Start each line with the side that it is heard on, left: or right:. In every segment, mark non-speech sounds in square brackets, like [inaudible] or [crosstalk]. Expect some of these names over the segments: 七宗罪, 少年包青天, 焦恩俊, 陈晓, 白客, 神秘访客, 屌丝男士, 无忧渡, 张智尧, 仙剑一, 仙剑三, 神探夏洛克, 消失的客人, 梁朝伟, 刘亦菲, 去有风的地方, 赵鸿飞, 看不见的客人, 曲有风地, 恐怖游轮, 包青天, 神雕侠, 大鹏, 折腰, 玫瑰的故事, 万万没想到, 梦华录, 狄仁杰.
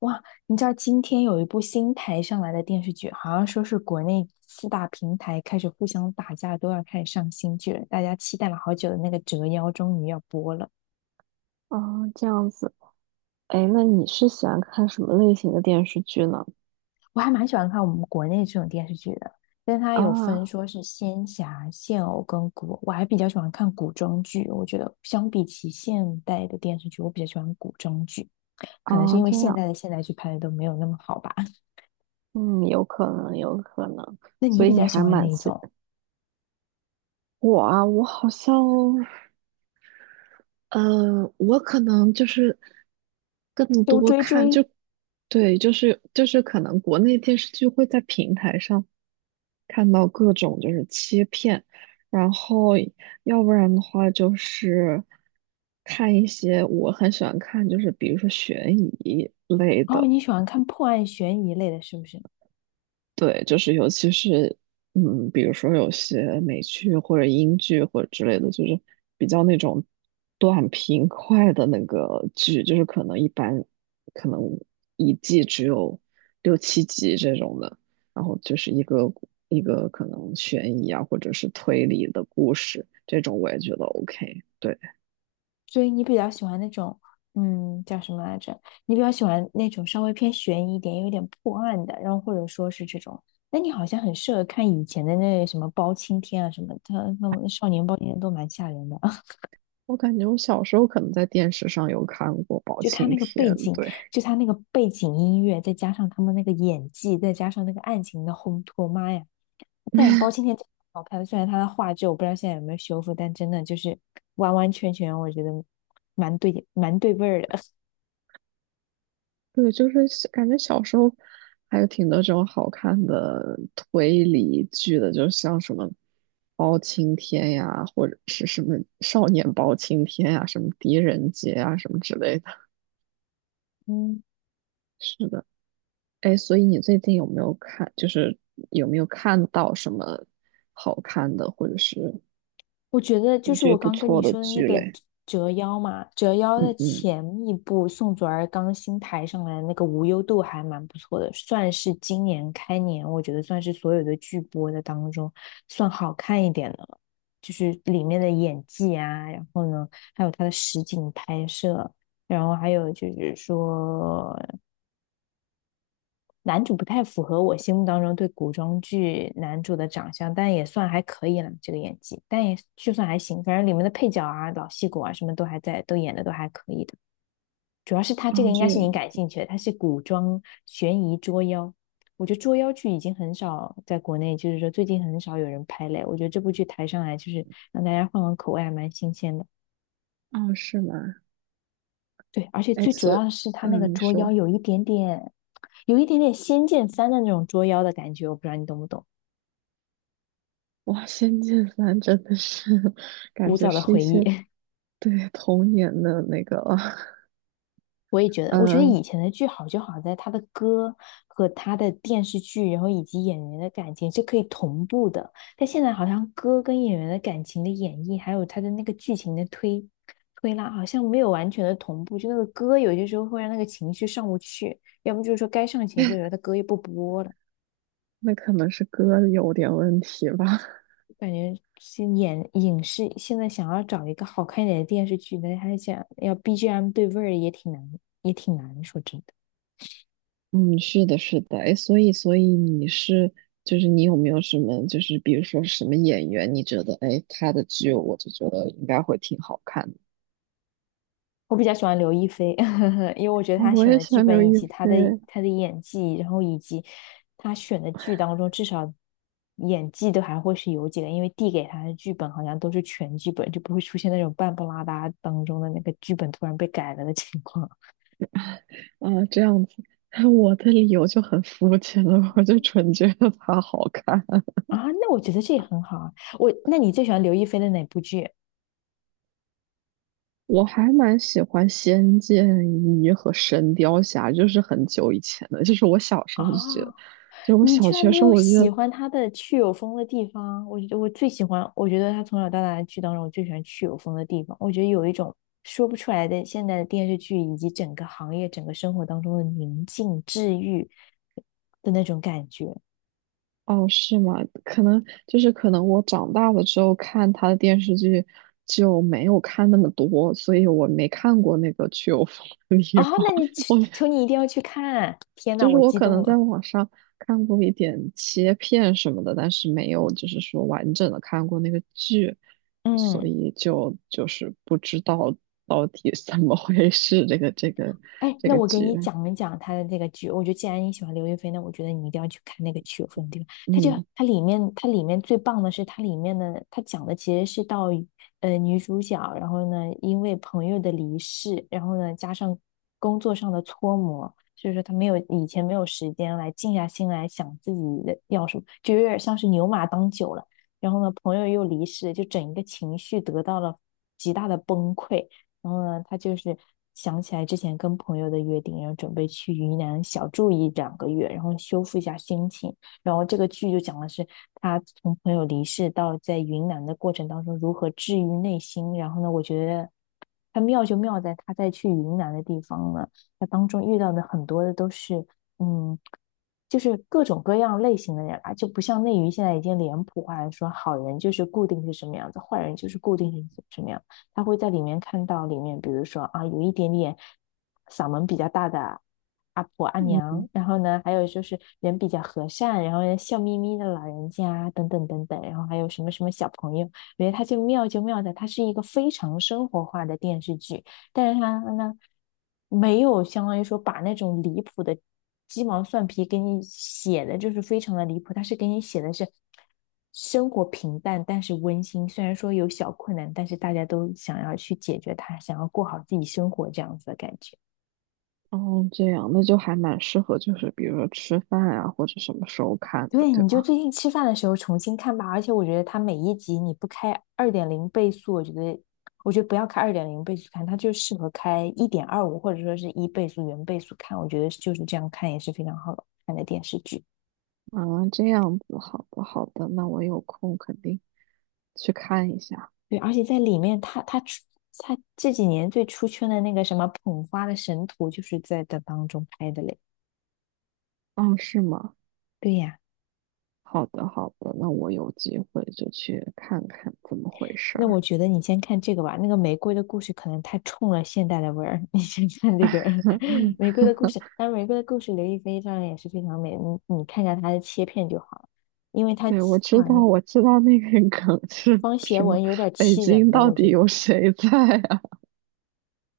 left: 哇，你知道今天有一部新台上来的电视剧，好像说是国内四大平台开始互相打架，都要开始上新剧了。大家期待了好久的那个《折腰》终于要播了。
right: 哦，这样子。哎，那你是喜欢看什么类型的电视剧呢？
left: 我还蛮喜欢看我们国内这种电视剧的，但它有分
right: 啊，
left: 说是仙侠、现偶跟古偶，我还比较喜欢看古装剧。我觉得相比起现代的电视剧，我比较喜欢古装剧，可能是
right: 啊，
left: 因为
right: 这
left: 现
right: 样。
left: 代的现代剧拍的都没有那么好吧。
right: 嗯，有可能，有可能。
left: 那你
right: 所以
left: 比
right: 你
left: 较喜
right: 还
left: 欢哪
right: 蛮
left: 一
right: 喜
left: 种？
right: 我啊，我好像，我可能就是更
left: 都
right: 多
left: 追
right: 看，
left: 追？
right: 对，就是可能国内电视剧会在平台上看到各种就是切片。然后要不然的话就是看一些我很喜欢看，就是比如说悬疑类
left: 哦，
right: 的。
left: 你喜欢看破案悬疑类的，是不是？
right: 对，就是尤其是比如说有些美剧或者英剧或者之类的，就是比较那种短平快的那个剧，就是可能一般可能一季只有六七集这种的。然后就是一个一个可能悬疑啊或者是推理的故事，这种我也觉得 OK。对。
left: 所以你比较喜欢那种，嗯，叫什么来着？你比较喜欢那种稍微偏悬疑一点，有点破案的，然后或者说是这种。那你好像很适合看以前的那什么包青天啊什么的，他那种少年包青天都蛮吓人的。[laughs]
right: 我感觉我小时候可能在电视上有看过《包
left: 就他
right: 青
left: 那个
right: 天》，
left: 背景，
right: 对。
left: 就他那个背景音乐，再加上他们那个演技，再加上那个案情的烘托，妈呀！但包青天真的好看，虽然他的画质我不知道现在有没有修复，但真的就是完完全全，我觉得蛮对味儿的。
right: 对，就是感觉小时候还有挺多这种好看的推理剧的，就像什么包青天呀，或者是什么少年包青天呀，什么狄仁杰啊，什么之类的。
left: [laughs] 嗯。
right: 是的。哎，所以你最近有没有看，就是有没有看到什么好看的，或者是
left: 我觉得就
right: 你
left: 是
right: 觉得
left: 我
right: 不
left: 刚跟你
right: 错的
left: 说的那
right: 剧
left: 个
right: 嘞？
left: 折腰嘛，折腰
right: 嗯
left: 的
right: 嗯。
left: 前一部宋祖儿刚新抬上来的那个无忧渡还蛮不错的，算是今年开年，我觉得算是所有的剧播的当中算好看一点的了，就是里面的演技啊，然后呢，还有它的实景拍摄，然后还有就是说男主不太符合我心目当中对古装剧男主的长相，但也算还可以了，这个演技，但也就算还行，反正里面的配角啊、老戏骨啊什么都还在，都演的都还可以的。主要是他这个
right: 啊，
left: 应
right: 这
left: 该是你
right: 个。
left: 感兴趣的，他是古装悬疑捉妖，我觉得捉妖剧已经很少在国内，就是说最近很少有人拍嘞。我觉得这部剧抬上来就是让大家换换口味，还蛮新鲜的。
right: 啊，是吗？
left: 对，而且
right: 哎，
left: 最主
right: 所以，
left: 要的是他那个
right: 你
left: 捉妖
right: 说。
left: 有一点点，有一点点《仙剑三》的那种捉妖的感觉，我不知道你懂不懂。
right: 哇，《仙剑三》真的是 [laughs]，感
left: 古
right: 觉
left: 早的
right: 是一
left: 回忆。
right: 些，
left: [laughs]
right: 对，童年的那个。[laughs]
left: 我也觉得，我觉得
right: 嗯，
left: 以前的剧好就好在它的歌和它的电视剧，然后以及演员的感情是可以同步的。但现在好像歌跟演员的感情的演绎，还有它的那个剧情的推拉，好像没有完全的同步。就那个歌有些时候会让那个情绪上不去，要不就是说该上情绪的时候，它歌又不播了。
right: 那可能是歌有点问题吧。
left: 感觉是演影视现在想要找一个好看一点的电视剧，但是还想要 BGM 对味儿也挺难，也挺难。说真的。
right: 嗯，是的，是的。哎，所以,就是你有没有什么，就是比如说什么演员，你觉得，哎，他的剧，我就觉得应该会挺好看的。
left: 我比较喜欢刘亦菲，[laughs] 因为我觉得
right: 啊，
left: 她
right: 我
left: 选
right: 也
left: 的
right: 喜
left: 剧
right: 欢刘
left: 本以
right: 亦
left: 及她的
right: 菲。
left: 她的演技，然后以及她选的剧当中，至少演技都还会是有几个，因为递给她的剧本好像都是全剧本，就不会出现那种半不拉搭当中的那个剧本突然被改了的情况。
right: 啊，这样子。[laughs] 我的理由就很肤浅了，我就纯觉得她好看。
left: [laughs] 啊。那我觉得这也很好啊。我，那你最喜欢刘亦菲的哪部剧
right: 我还蛮喜欢《仙剑一》和《神雕侠》，就是很久以前的，就是我小时
left: 啊？
right: 候就觉得，就是我
left: 你
right: 小
left: 居然
right: 学
left: 没
right: 时候
left: 有
right: 我就觉
left: 喜
right: 得。
left: 欢他的去有风的地方？我觉得我最喜欢，我觉得他从小到大的剧当中，我最喜欢去有风的地方。我觉得有一种说不出来的现在的电视剧以及整个行业、整个生活当中的宁静治愈的那种感觉。
right: 哦，是吗？可能就是可能我长大了之后看他的电视剧就没有看那么多，所以我没看过那个去有风的
left: 哦，
right: 地方。
left: 那你求
right: [laughs] 我
left: 求你一定要去看啊！天呐，
right: 就是
left: 我
right: 我
left: 激
right: 可
left: 动
right: 能在
left: 了。
right: 网上看过一点切片什么的，但是没有就是说完整的看过那个剧，所
left: 嗯。
right: 以就是不知道到底怎么回事这个这个
left: 哎，
right: 这
left: 那
right: 个
left: 我给
right: 剧。
left: 你讲一讲他的这个剧。我觉得既然你喜欢刘亦菲，那我觉得你一定要去看那个《曲有风地》。它就
right: 嗯
left: 它里面，它里面最棒的是它里面的，它讲的其实是到女主角，然后呢因为朋友的离世，然后呢加上工作上的搓磨，所以说她没有以前没有时间来静下心来想自己的要什么，就有点像是牛马当久了。然后呢，朋友又离世，就整一个情绪得到了极大的崩溃。然后呢，他就是想起来之前跟朋友的约定，然后准备去云南小住一两个月，然后修复一下心情。然后这个剧就讲的是他从朋友离世到在云南的过程当中如何治愈内心。然后呢，我觉得他妙就妙在他在去云南的地方呢，他当中遇到的很多的都是嗯。就是各种各样类型的人啊，就不像内娱现在已经脸谱化了，说好人就是固定是什么样子，坏人就是固定是什么样子。他会在里面看到里面，比如说啊，有一点点嗓门比较大的阿婆阿娘，
right: 嗯。
left: 然后呢，还有就是人比较和善，然后呢笑眯眯的老人家等等等等，然后还有什么什么小朋友，我觉得他就妙就妙在他是一个非常生活化的电视剧。但是他呢，没有相当于说把那种离谱的鸡毛蒜皮给你写的，就是非常的离谱。他是给你写的是生活平淡，但是温馨。虽然说有小困难，但是大家都想要去解决它，想要过好自己生活这样子的感觉。
right: 哦，这样，那就还蛮适合就是比如说吃饭啊或者什么时候看的，
left: 对，
right: 对
left: 你就
right: 吧？
left: 最近吃饭的时候重新看吧。而且我觉得它每一集你不开二点零倍速，我觉得，我觉得不要开二点零倍速看，它就适合开一点二五或者说是一倍速、原倍速看。我觉得就是这样看也是非常好看的电视剧。
right: 啊，这样子。好的好的，那我有空肯定去看一下。
left: 对，而且在里面他出它这几年最出圈的那个什么捧花的神图，就是在这当中拍的嘞。
right: 哦，是吗？
left: 对呀。
right: 好的，好的，那我有机会就去看看怎么回事
left: 那我
right: 儿。
left: 觉得你先看这个吧，那个玫瑰的故事可能太冲了现代的味儿。[laughs] 你先看这个 [laughs] 玫瑰
right: [laughs]
left: 的故事，当然玫瑰的故事，刘亦菲当然也是非常美，你看一下她的切片就好了，因为她
right: 对，我
left: 她
right: 知
left: 好
right: 道，
left: 像
right: 我知道那个梗是
left: 方协
right: 什
left: 文
right: 么。
left: 有点
right: 北
left: 气人
right: 京
left: 的，
right: 到
left: 我觉
right: 底
left: 得，
right: 有谁在啊？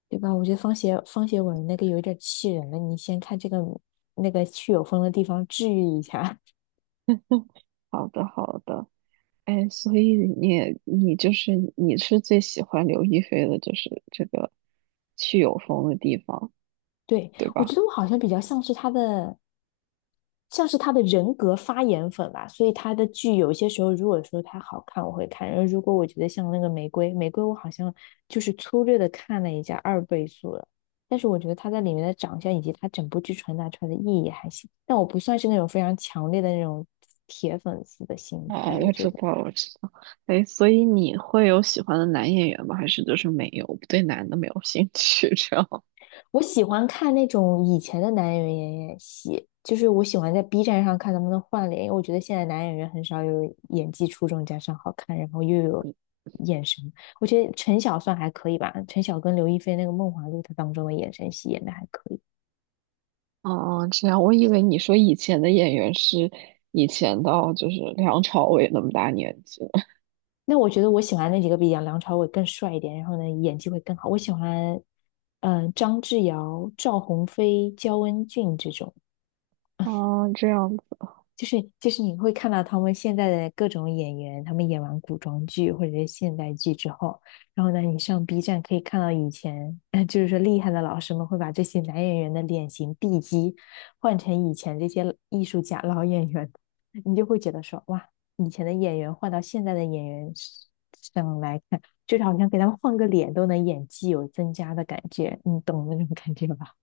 left: 对吧？我觉得方协文那个有点气人的，你先看这个那个去有风的地方治愈一下。
right: [laughs] 好的，好的。哎，所以你也你就是你是最喜欢刘亦菲的，就是这个去有风的地方，
left: [laughs] 对，
right: 对
left: 我觉
right: 吧？
left: 得我好像比较像是她的。像是他的人格发言粉吧，所以他的剧有些时候，如果说他好看，我会看；然后如果我觉得像那个玫瑰，玫瑰我好像就是粗略的看了一下二倍速了，但是我觉得他在里面的长相以及他整部剧传达出来的意义还行，但我不算是那种非常强烈的那种铁粉丝的心态，
right: 哦，
left: 我
right: 我
left: 觉
right: 知
left: 得。
right: 道，我知道。哎，所以你会有喜欢的男演员吗？还是就是没有，对男的没有兴趣这样？
left: 我喜欢看那种以前的男演员演演戏，就是我喜欢在 B 站上看能不能换脸，因为我觉得现在男演员很少有演技出众加上好看，然后又有眼神。我觉得陈晓算还可以吧，陈晓跟刘亦菲那个《梦华录》他当中的眼神戏演的还可以。
right: 哦哦，这样，我以为你说以前的演员是以前，到就是梁朝伟那么大年纪了。
left: 那我觉得我喜欢那几个比杨梁朝伟更帅一点，然后呢演技会更好。我喜欢张智尧、赵鸿飞、焦恩俊这种。
right: 哦，这样子。
left: 就是就是你会看到他们现在的各种演员，他们演完古装剧或者是现代剧之后，然后呢，你上 B 站可以看到以前，[laughs] 就是说厉害的老师们会把这些男演员的脸型地基换成以前这些艺术家老演员，你就会觉得说哇，以前的演员换到现在的演员上来看，就是好像给他们换个脸都能演技有增加的感觉，你懂那种感觉吧？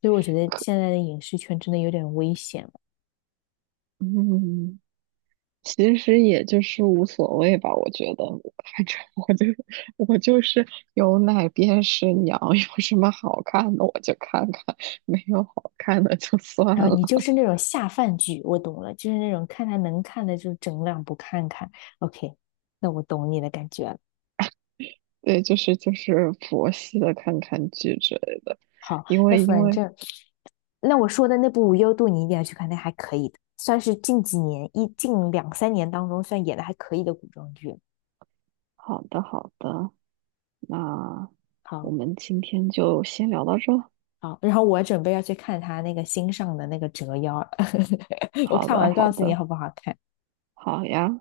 left: 所以我觉得现在的影视圈真的有点危险。
right: 嗯，其实也就是无所谓吧，我觉得。[laughs] 反正我就是有奶便是娘。[laughs] 有什么好看的我就看看，没有好看的就算
left: 然后
right: 了。
left: 你就是那种下饭剧，我懂了，就是那种看他能看的就整两部看看。OK,那我懂你的感觉了。
right: 对，就是佛系的看看剧之类的。
left: 好，
right: 因
left: 那
right: 为因
left: 反
right: 为
left: 正那我说的那部《无忧渡》，你一定要去看，那还可以的，算是近几年一近两三年当中算演的还可以的古装剧。
right: 好的好的，那我
left: 好，
right: 们今天就先聊到这。
left: 好，然后我准备要去看他那个新上的那个《折腰》，[laughs] 我
right: 好
left: 看
right: 的，
left: 完
right: 好
left: 告诉你
right: 的。
left: 好不好看。
right: 好呀。